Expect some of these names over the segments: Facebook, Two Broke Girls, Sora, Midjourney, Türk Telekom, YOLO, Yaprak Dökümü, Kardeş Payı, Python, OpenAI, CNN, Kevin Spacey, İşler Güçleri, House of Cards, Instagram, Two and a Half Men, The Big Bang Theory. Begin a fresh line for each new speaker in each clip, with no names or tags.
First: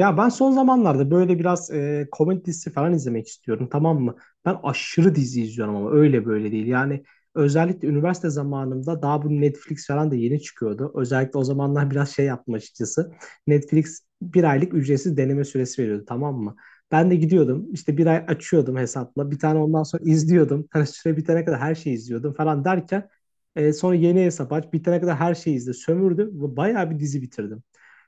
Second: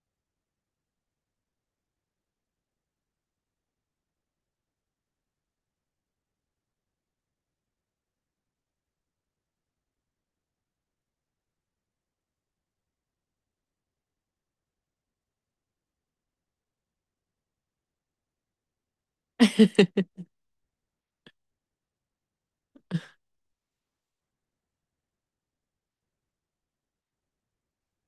Ya ben son zamanlarda böyle biraz komedi dizisi falan izlemek istiyorum, tamam mı? Ben aşırı dizi izliyorum ama öyle böyle değil. Yani özellikle üniversite zamanımda daha bu Netflix falan da yeni çıkıyordu. Özellikle o zamanlar biraz şey yaptım açıkçası. Netflix bir aylık ücretsiz deneme süresi veriyordu, tamam mı? Ben de gidiyordum işte bir ay açıyordum hesapla bir tane ondan sonra izliyordum. Hani süre bitene kadar her şeyi izliyordum falan derken sonra yeni hesap aç bitene kadar her şeyi izle sömürdüm ve bayağı bir dizi bitirdim.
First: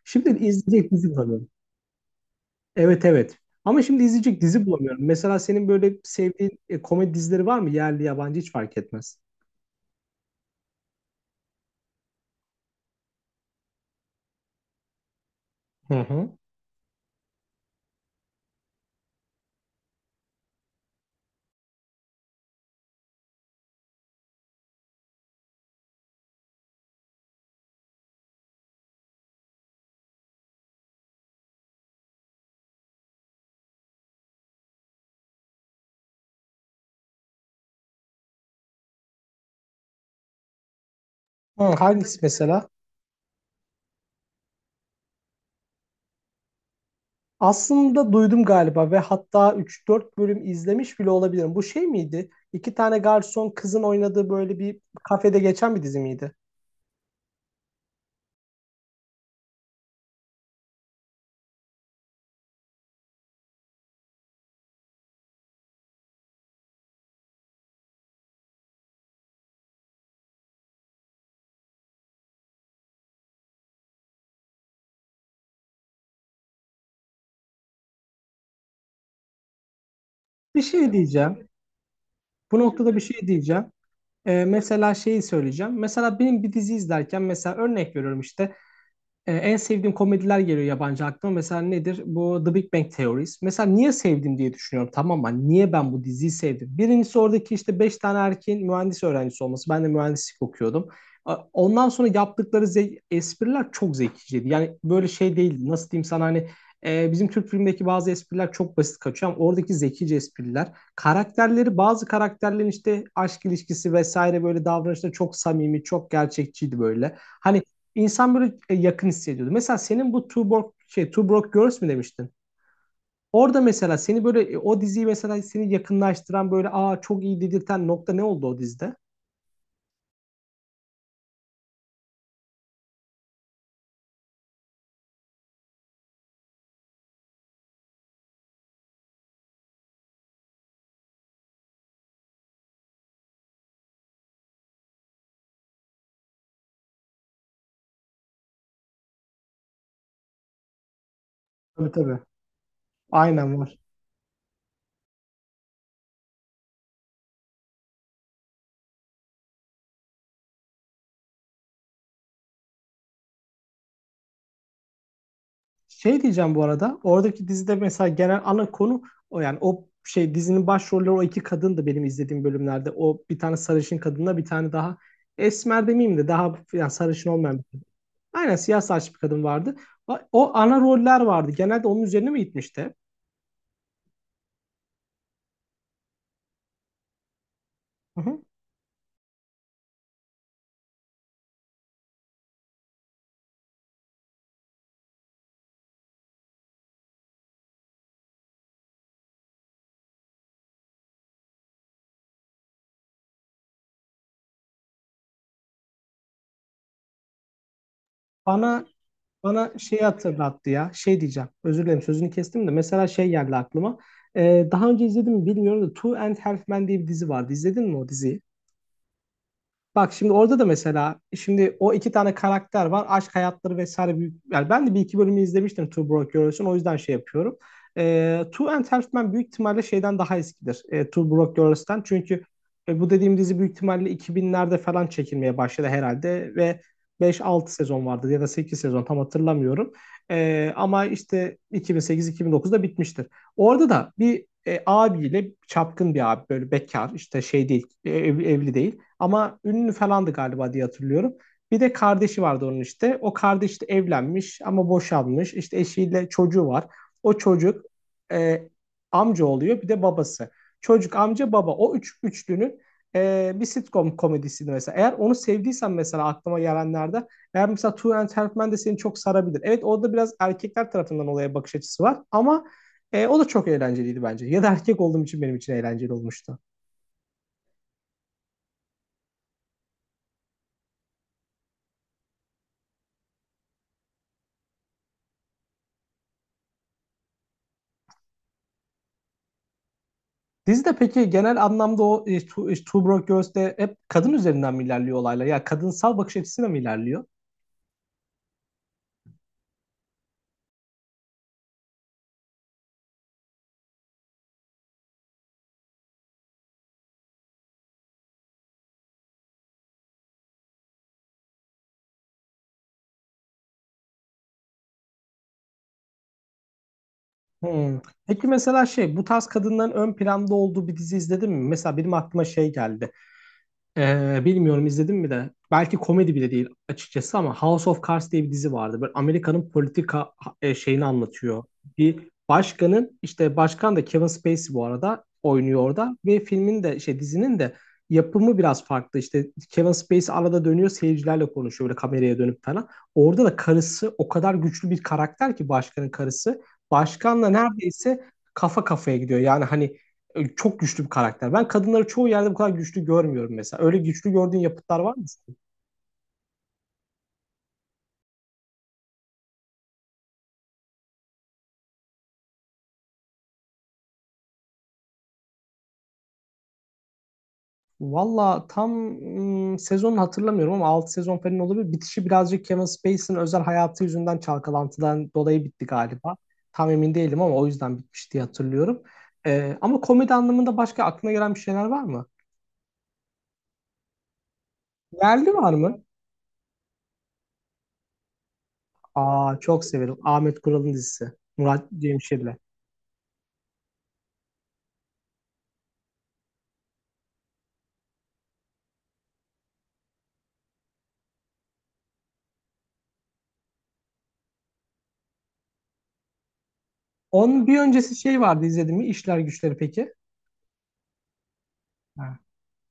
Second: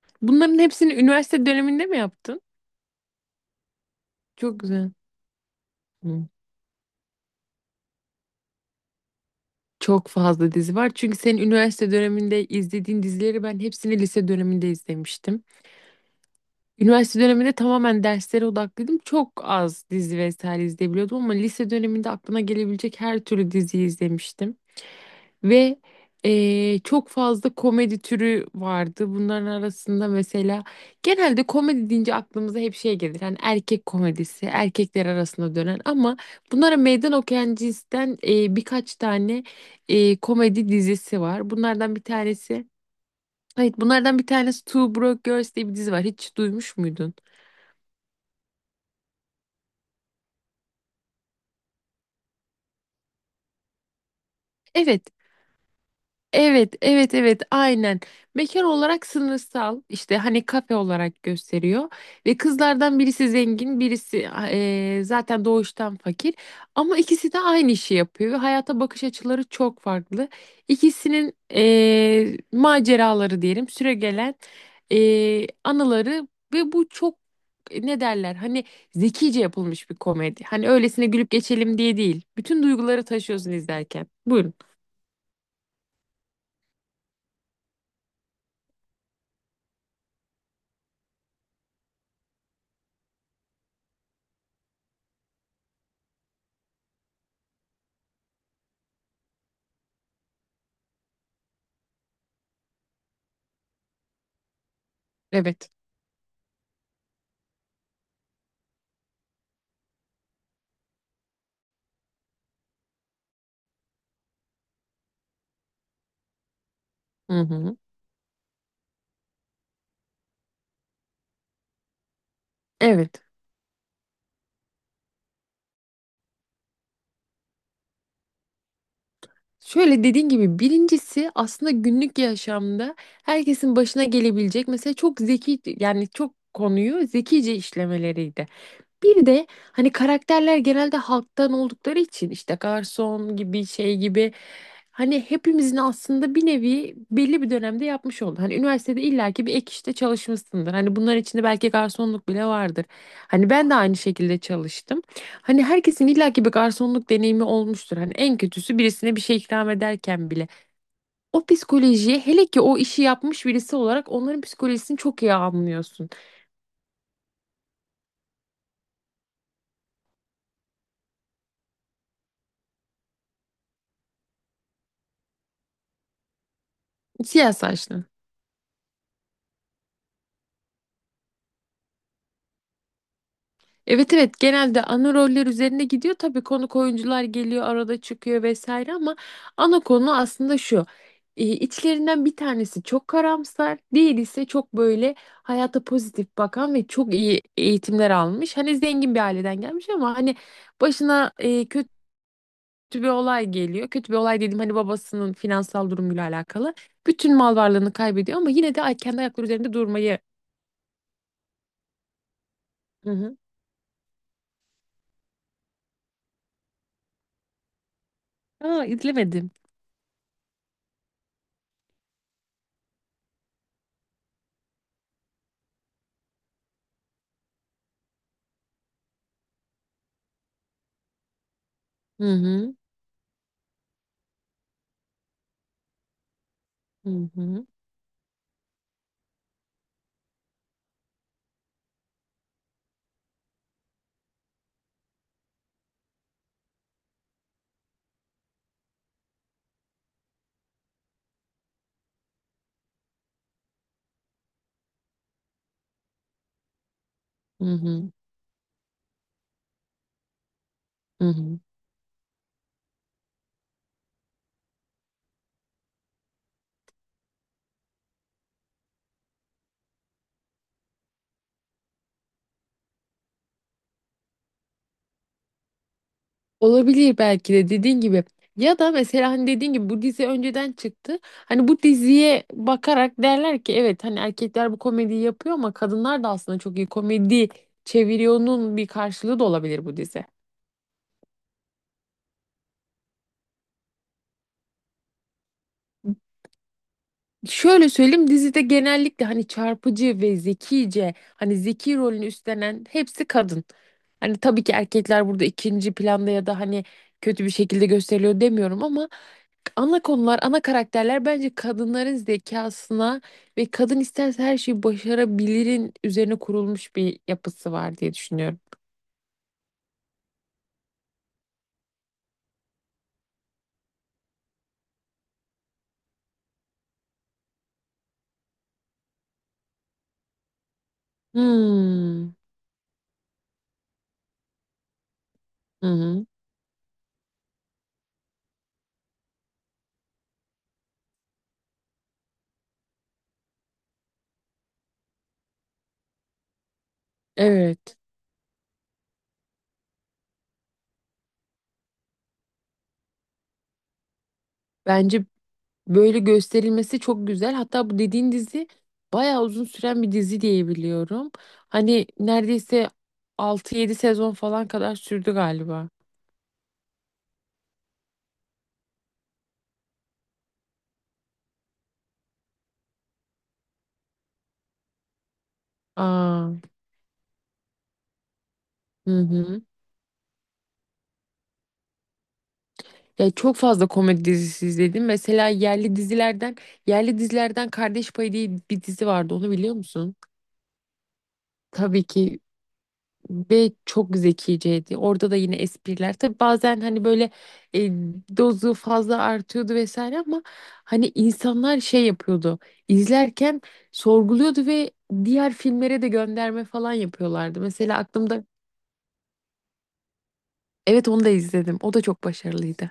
Şimdi
Bunların
izleyecek
hepsini
dizi var.
üniversite döneminde mi yaptın?
Evet, evet. Ama şimdi izleyecek
Çok
dizi
güzel.
bulamıyorum. Mesela senin böyle
Hı.
sevdiğin komedi dizileri var mı? Yerli yabancı hiç fark etmez.
Çok fazla dizi var. Çünkü senin üniversite döneminde izlediğin dizileri ben hepsini lise döneminde izlemiştim.
Hı hı.
Üniversite döneminde tamamen derslere odaklıydım. Çok az dizi vesaire izleyebiliyordum ama lise döneminde aklına gelebilecek her türlü diziyi izlemiştim. Ve çok fazla komedi türü vardı. Bunların arasında mesela genelde komedi deyince aklımıza hep şey gelir. Hani erkek komedisi, erkekler arasında dönen ama bunlara meydan okuyan cinsten birkaç tane komedi dizisi var.
Hı,
Bunlardan bir
hangisi
tanesi,
mesela?
evet bunlardan bir tanesi Two Broke Girls diye bir dizi var. Hiç duymuş muydun?
Aslında duydum galiba ve hatta üç dört bölüm izlemiş bile olabilirim. Bu şey miydi? İki tane garson kızın oynadığı böyle bir
Evet.
kafede geçen bir dizi miydi?
Evet, evet, evet, aynen. Mekan olarak sınırsal, işte hani kafe olarak gösteriyor ve kızlardan birisi zengin, birisi zaten doğuştan fakir. Ama ikisi de aynı işi yapıyor ve hayata bakış açıları çok farklı. İkisinin maceraları diyelim, süregelen anıları ve bu çok ne derler? Hani zekice yapılmış bir komedi.
Bir
Hani
şey
öylesine gülüp
diyeceğim.
geçelim diye değil.
Bu
Bütün
noktada bir
duyguları
şey
taşıyorsun
diyeceğim.
izlerken. Buyurun.
Mesela şeyi söyleyeceğim. Mesela benim bir dizi izlerken mesela örnek veriyorum işte. En sevdiğim komediler geliyor yabancı aklıma. Mesela nedir? Bu The Big Bang Theories. Mesela niye sevdim diye düşünüyorum. Tamam mı? Hani niye ben bu diziyi sevdim? Birincisi oradaki işte 5 tane erkeğin mühendis öğrencisi olması. Ben de mühendislik okuyordum. Ondan sonra yaptıkları espriler çok zekiciydi. Yani böyle şey değildi.
Evet.
Nasıl diyeyim sana, hani bizim Türk filmindeki bazı espriler çok basit kaçıyor ama oradaki zekice espriler. Karakterleri, bazı karakterlerin işte aşk ilişkisi vesaire, böyle davranışları çok samimi, çok gerçekçiydi böyle.
Hı
Hani
hı.
insan böyle yakın hissediyordu. Mesela senin bu Two Broke, şey, Two Broke Girls mi demiştin?
Evet.
Orada mesela seni böyle o diziyi mesela seni yakınlaştıran böyle aa çok iyi dedirten nokta ne oldu o dizide?
Şöyle dediğin gibi birincisi aslında günlük yaşamda herkesin başına gelebilecek mesela çok zeki, yani çok konuyu zekice işlemeleriydi. Bir de hani karakterler genelde halktan oldukları için işte garson gibi şey gibi hani hepimizin aslında bir nevi belli bir dönemde yapmış oldu. Hani üniversitede illaki bir ek işte çalışmışsındır. Hani bunların içinde belki
Tabii, tabii.
garsonluk bile vardır. Hani
Aynen,
ben de
var.
aynı şekilde çalıştım. Hani herkesin illaki bir garsonluk deneyimi olmuştur. Hani en kötüsü birisine bir şey ikram ederken bile. O psikolojiye, hele ki o işi yapmış birisi olarak onların psikolojisini çok iyi anlıyorsun.
Şey diyeceğim bu arada. Oradaki dizide mesela genel ana konu o, yani o şey dizinin başrolleri o iki kadın da benim izlediğim bölümlerde. O bir tane sarışın kadınla bir tane daha esmer demeyeyim de daha yani sarışın
Siyah
olmayan bir kadın.
saçlı.
Aynen, siyah saçlı bir kadın vardı. O, o ana roller vardı. Genelde onun üzerine mi gitmişti?
Evet, evet, genelde ana roller üzerine gidiyor. Tabii konuk oyuncular geliyor, arada
Hı hı.
çıkıyor vesaire, ama ana konu aslında şu. İçlerinden bir tanesi çok karamsar, diğeri ise çok böyle hayata pozitif bakan ve çok iyi eğitimler almış. Hani zengin bir aileden gelmiş ama hani başına kötü bir olay geliyor. Kötü bir olay dedim, hani babasının finansal durumuyla alakalı. Bütün mal varlığını kaybediyor ama yine de
Bana
kendi ayakları üzerinde
bana şey
durmayı.
hatırlattı ya. Şey diyeceğim. Özür dilerim, sözünü kestim de. Mesela
Hı
şey
hı.
geldi aklıma. Daha önce izledim mi bilmiyorum da Two and Half Men diye bir dizi vardı. İzledin mi o diziyi?
Aa, izlemedim.
Bak şimdi orada da mesela şimdi o iki tane karakter var. Aşk hayatları vesaire büyük. Yani ben de bir iki bölümü izlemiştim Two Broke Girls'ün. O yüzden şey yapıyorum. E, Two and Half Men büyük ihtimalle şeyden daha eskidir. E, Two Broke Girls'ten.
Hı
Çünkü
hı.
bu dediğim dizi büyük ihtimalle 2000'lerde falan çekilmeye başladı herhalde. Ve
Hı hı.
5-6 sezon vardı ya da 8 sezon tam hatırlamıyorum. E, ama işte 2008-2009'da bitmiştir. Orada da bir abiyle çapkın bir abi böyle bekar işte şey değil evli değil ama ünlü falandı galiba diye hatırlıyorum. Bir de kardeşi vardı onun işte. O kardeş de evlenmiş ama boşanmış. İşte eşiyle çocuğu var. O
Hı
çocuk
hı.
e, amca oluyor bir de babası. Çocuk
Hı
amca
hı.
baba o üç üçlünün bir sitcom komedisiydi mesela. Eğer onu sevdiysen mesela aklıma gelenlerde eğer mesela Two and a Half Men de seni çok sarabilir. Evet orada biraz erkekler tarafından olaya bakış açısı var ama o da çok eğlenceliydi bence. Ya da erkek olduğum için benim için eğlenceli olmuştu.
Olabilir, belki de dediğin gibi. Ya da mesela hani dediğin gibi bu dizi önceden çıktı. Hani bu diziye bakarak derler ki evet, hani erkekler bu komediyi yapıyor ama kadınlar da aslında çok iyi komedi çeviriyor'nun bir karşılığı da olabilir bu dizi.
Dizide peki genel anlamda o Two Broke Girls'te hep kadın üzerinden mi ilerliyor olaylar? Ya kadınsal bakış açısıyla mı ilerliyor?
Şöyle söyleyeyim, dizide genellikle hani çarpıcı ve zekice, hani zeki rolünü üstlenen hepsi kadın. Hani tabii ki erkekler burada ikinci planda ya da hani kötü bir şekilde gösteriliyor demiyorum ama ana konular, ana karakterler bence kadınların zekasına ve kadın isterse her şeyi başarabilirin üzerine kurulmuş bir yapısı
Hmm.
var diye
Peki
düşünüyorum.
mesela şey, bu tarz kadınların ön planda olduğu bir dizi izledin mi? Mesela benim aklıma şey geldi. Bilmiyorum izledim mi de. Belki komedi bile değil açıkçası ama House of Cards diye bir dizi vardı. Böyle Amerika'nın politika şeyini anlatıyor. Bir
Hmm.
başkanın, işte başkan da Kevin Spacey bu arada oynuyor
Hı
orada
hı.
ve filmin de şey dizinin de yapımı biraz farklı. İşte Kevin Spacey arada dönüyor seyircilerle konuşuyor böyle kameraya dönüp falan. Orada da karısı o kadar güçlü bir karakter ki, başkanın karısı. Başkanla
Evet.
neredeyse kafa kafaya gidiyor. Yani hani çok güçlü bir karakter. Ben kadınları çoğu yerde bu kadar güçlü görmüyorum mesela. Öyle güçlü gördüğün yapıtlar var mı?
Bence böyle gösterilmesi çok güzel. Hatta bu dediğin dizi bayağı uzun süren bir dizi diye biliyorum. Hani neredeyse 6-7 sezon falan kadar sürdü galiba.
Valla tam sezonunu hatırlamıyorum ama 6 sezon falan olabilir. Bitişi birazcık Kevin Spacey'nin özel hayatı yüzünden çalkalantıdan dolayı bitti galiba.
Aa,
Tam emin değilim ama o yüzden bitmiş diye hatırlıyorum.
hı hı.
E, ama komedi anlamında başka aklına gelen bir şeyler var mı?
Ya çok fazla komedi dizisi izledim. Mesela
Yerli var
yerli
mı?
dizilerden, yerli dizilerden Kardeş Payı diye bir dizi vardı. Onu
Aa,
biliyor
çok
musun?
severim. Ahmet Kural'ın dizisi. Murat
Tabii ki.
Cemşir'le.
Ve çok zekiceydi. Orada da yine espriler. Tabii bazen hani böyle e, dozu fazla artıyordu vesaire ama hani insanlar şey yapıyordu. İzlerken sorguluyordu ve diğer filmlere de gönderme falan yapıyorlardı.
Onun bir
Mesela
öncesi şey
aklımda
vardı, izledim mi? İşler Güçleri peki?
evet, onu da izledim. O da çok
Ha.
başarılıydı.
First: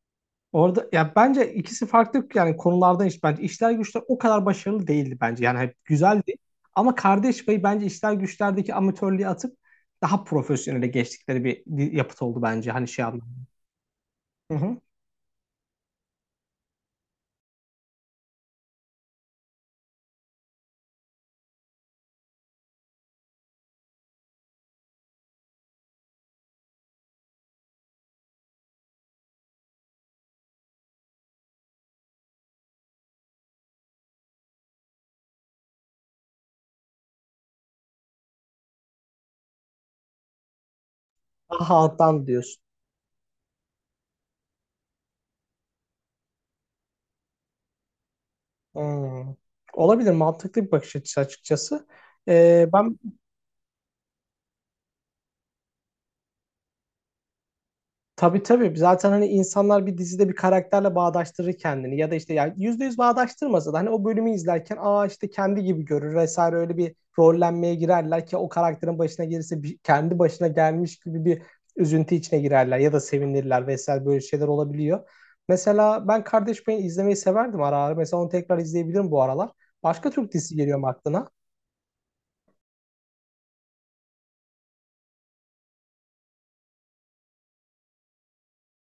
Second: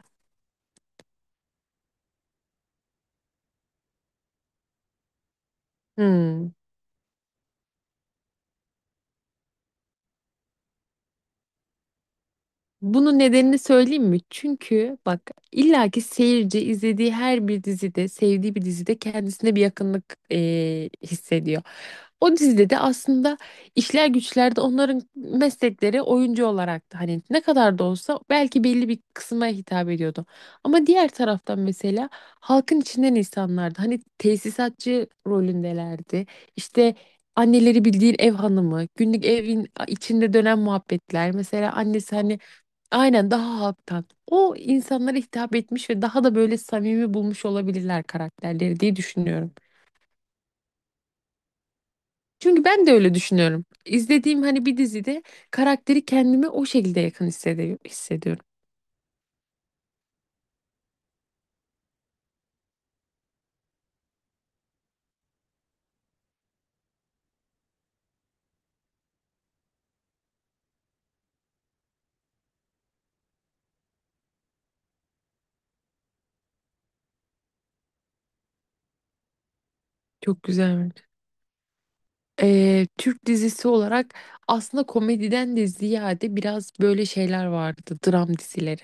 Orada ya bence ikisi farklı yani konulardan, iş bence işler güçler o kadar başarılı değildi bence. Yani hep güzeldi
Hmm.
ama Kardeş Payı bence işler güçlerdeki amatörlüğü atıp daha profesyonele geçtikleri bir yapıt oldu bence hani şey
Bunun
anlamda.
nedenini söyleyeyim mi?
Hı hı.
Çünkü bak, illaki seyirci izlediği her bir dizide, sevdiği bir dizide kendisine bir yakınlık hissediyor. O dizide de aslında işler güçler de onların meslekleri oyuncu olarak da hani ne kadar da olsa belki belli bir kısma hitap ediyordu. Ama diğer taraftan mesela halkın içinden insanlardı. Hani tesisatçı rolündelerdi. İşte anneleri bildiğin ev hanımı, günlük evin içinde dönen muhabbetler. Mesela
Daha
annesi
alttan
hani
diyorsun.
aynen daha halktan. O insanlara hitap etmiş ve daha da böyle samimi bulmuş olabilirler karakterleri diye
Hmm.
düşünüyorum.
Olabilir, mantıklı bir bakış açısı açıkçası.
Çünkü
Ee,
ben de
ben
öyle düşünüyorum. İzlediğim hani bir dizide karakteri kendime o şekilde yakın hissediyorum.
Tabii,
hissediyorum.
tabii. Zaten hani insanlar bir dizide bir karakterle bağdaştırır kendini ya da işte yani %100 bağdaştırmasa da hani o bölümü izlerken aa işte kendi gibi görür vesaire, öyle bir rollenmeye girerler ki, o karakterin başına gelirse kendi başına gelmiş gibi bir üzüntü içine girerler ya da sevinirler vesaire, böyle şeyler olabiliyor. Mesela ben Kardeş Payı izlemeyi severdim ara ara. Mesela onu tekrar izleyebilirim bu aralar. Başka Türk
Çok
dizisi
güzel.
geliyor mu
Bence.
aklına?
Türk dizisi olarak aslında komediden de ziyade biraz böyle şeyler vardı. Dram dizileri.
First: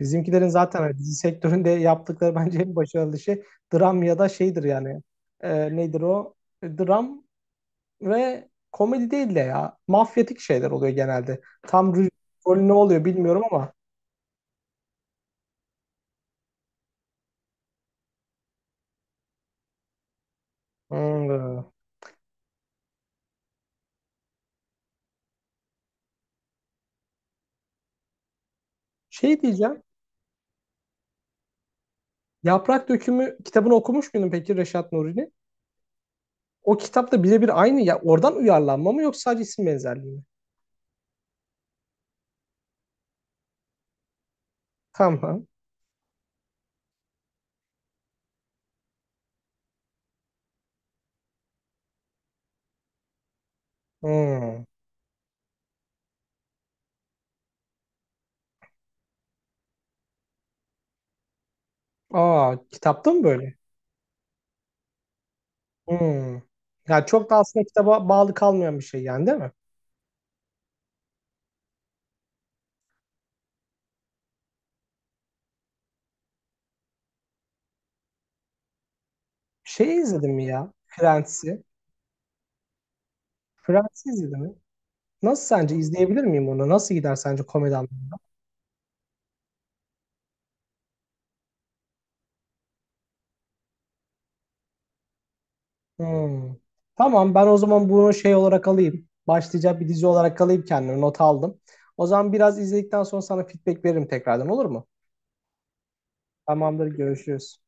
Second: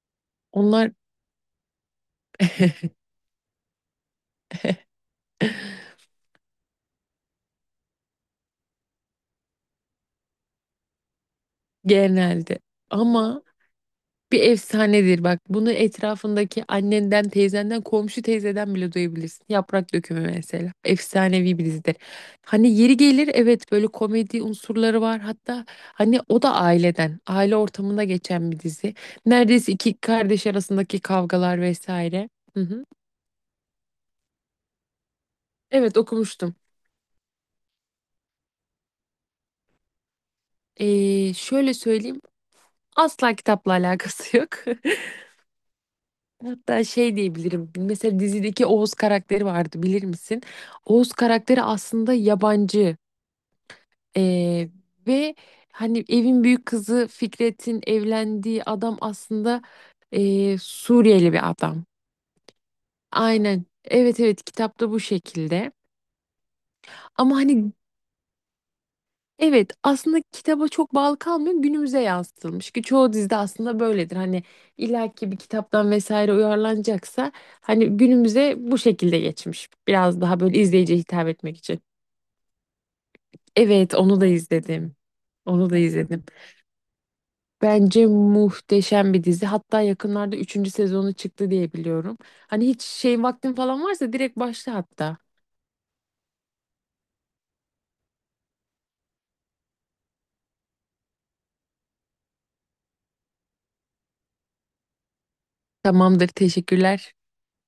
Bizimkilerin zaten
Onlar
hani dizi sektöründe yaptıkları bence en başarılı şey dram ya da şeydir yani. Nedir o? Dram ve komedi değil de ya. Mafyatik şeyler oluyor genelde. Tam rüj-
genelde.
rolü ne oluyor bilmiyorum
Ama
ama.
bir efsanedir bak. Bunu etrafındaki annenden, teyzenden, komşu teyzeden bile duyabilirsin. Yaprak Dökümü mesela. Efsanevi bir
Hmm.
dizidir. Hani yeri gelir evet, böyle komedi unsurları var. Hatta hani o da aileden, aile ortamında geçen bir dizi.
Şey
Neredeyse
diyeceğim.
iki kardeş arasındaki kavgalar vesaire. Hı hı.
Yaprak Dökümü kitabını okumuş muydun peki, Reşat Nuri'nin?
Evet, okumuştum.
O kitapta birebir aynı ya. Oradan uyarlanma mı yoksa sadece isim benzerliği mi?
Şöyle söyleyeyim. Asla kitapla alakası yok.
Tamam.
Hatta şey diyebilirim. Mesela dizideki Oğuz karakteri vardı, bilir misin? Oğuz karakteri aslında yabancı.
Hmm.
Ee, ve hani evin büyük kızı Fikret'in evlendiği adam aslında Suriyeli bir adam.
Aa, kitapta mı böyle?
Aynen. Evet, evet, kitapta bu şekilde.
Hmm. Ya çok da
Ama
aslında
hani
kitaba bağlı kalmayan bir şey yani, değil mi?
evet, aslında kitaba çok bağlı kalmıyor, günümüze yansıtılmış ki çoğu dizide aslında böyledir. Hani illaki bir kitaptan vesaire uyarlanacaksa hani günümüze bu şekilde geçmiş.
Şey
Biraz
izledin
daha
mi
böyle
ya?
izleyiciye hitap etmek
Friends'i.
için. Evet,
Friends'i
onu da
izledin mi?
izledim.
Nasıl,
Onu
sence
da
izleyebilir
izledim.
miyim onu? Nasıl gider sence komedi
Bence
anlamında?
muhteşem bir dizi. Hatta yakınlarda üçüncü sezonu çıktı diye biliyorum. Hani hiç şey vaktin falan varsa direkt başla hatta.
Hmm. Tamam, ben o zaman bunu şey olarak alayım. Başlayacak bir dizi olarak alayım kendime. Not aldım. O zaman biraz izledikten sonra sana feedback veririm tekrardan, olur mu?
Tamamdır,
Tamamdır,
teşekkürler.
görüşürüz.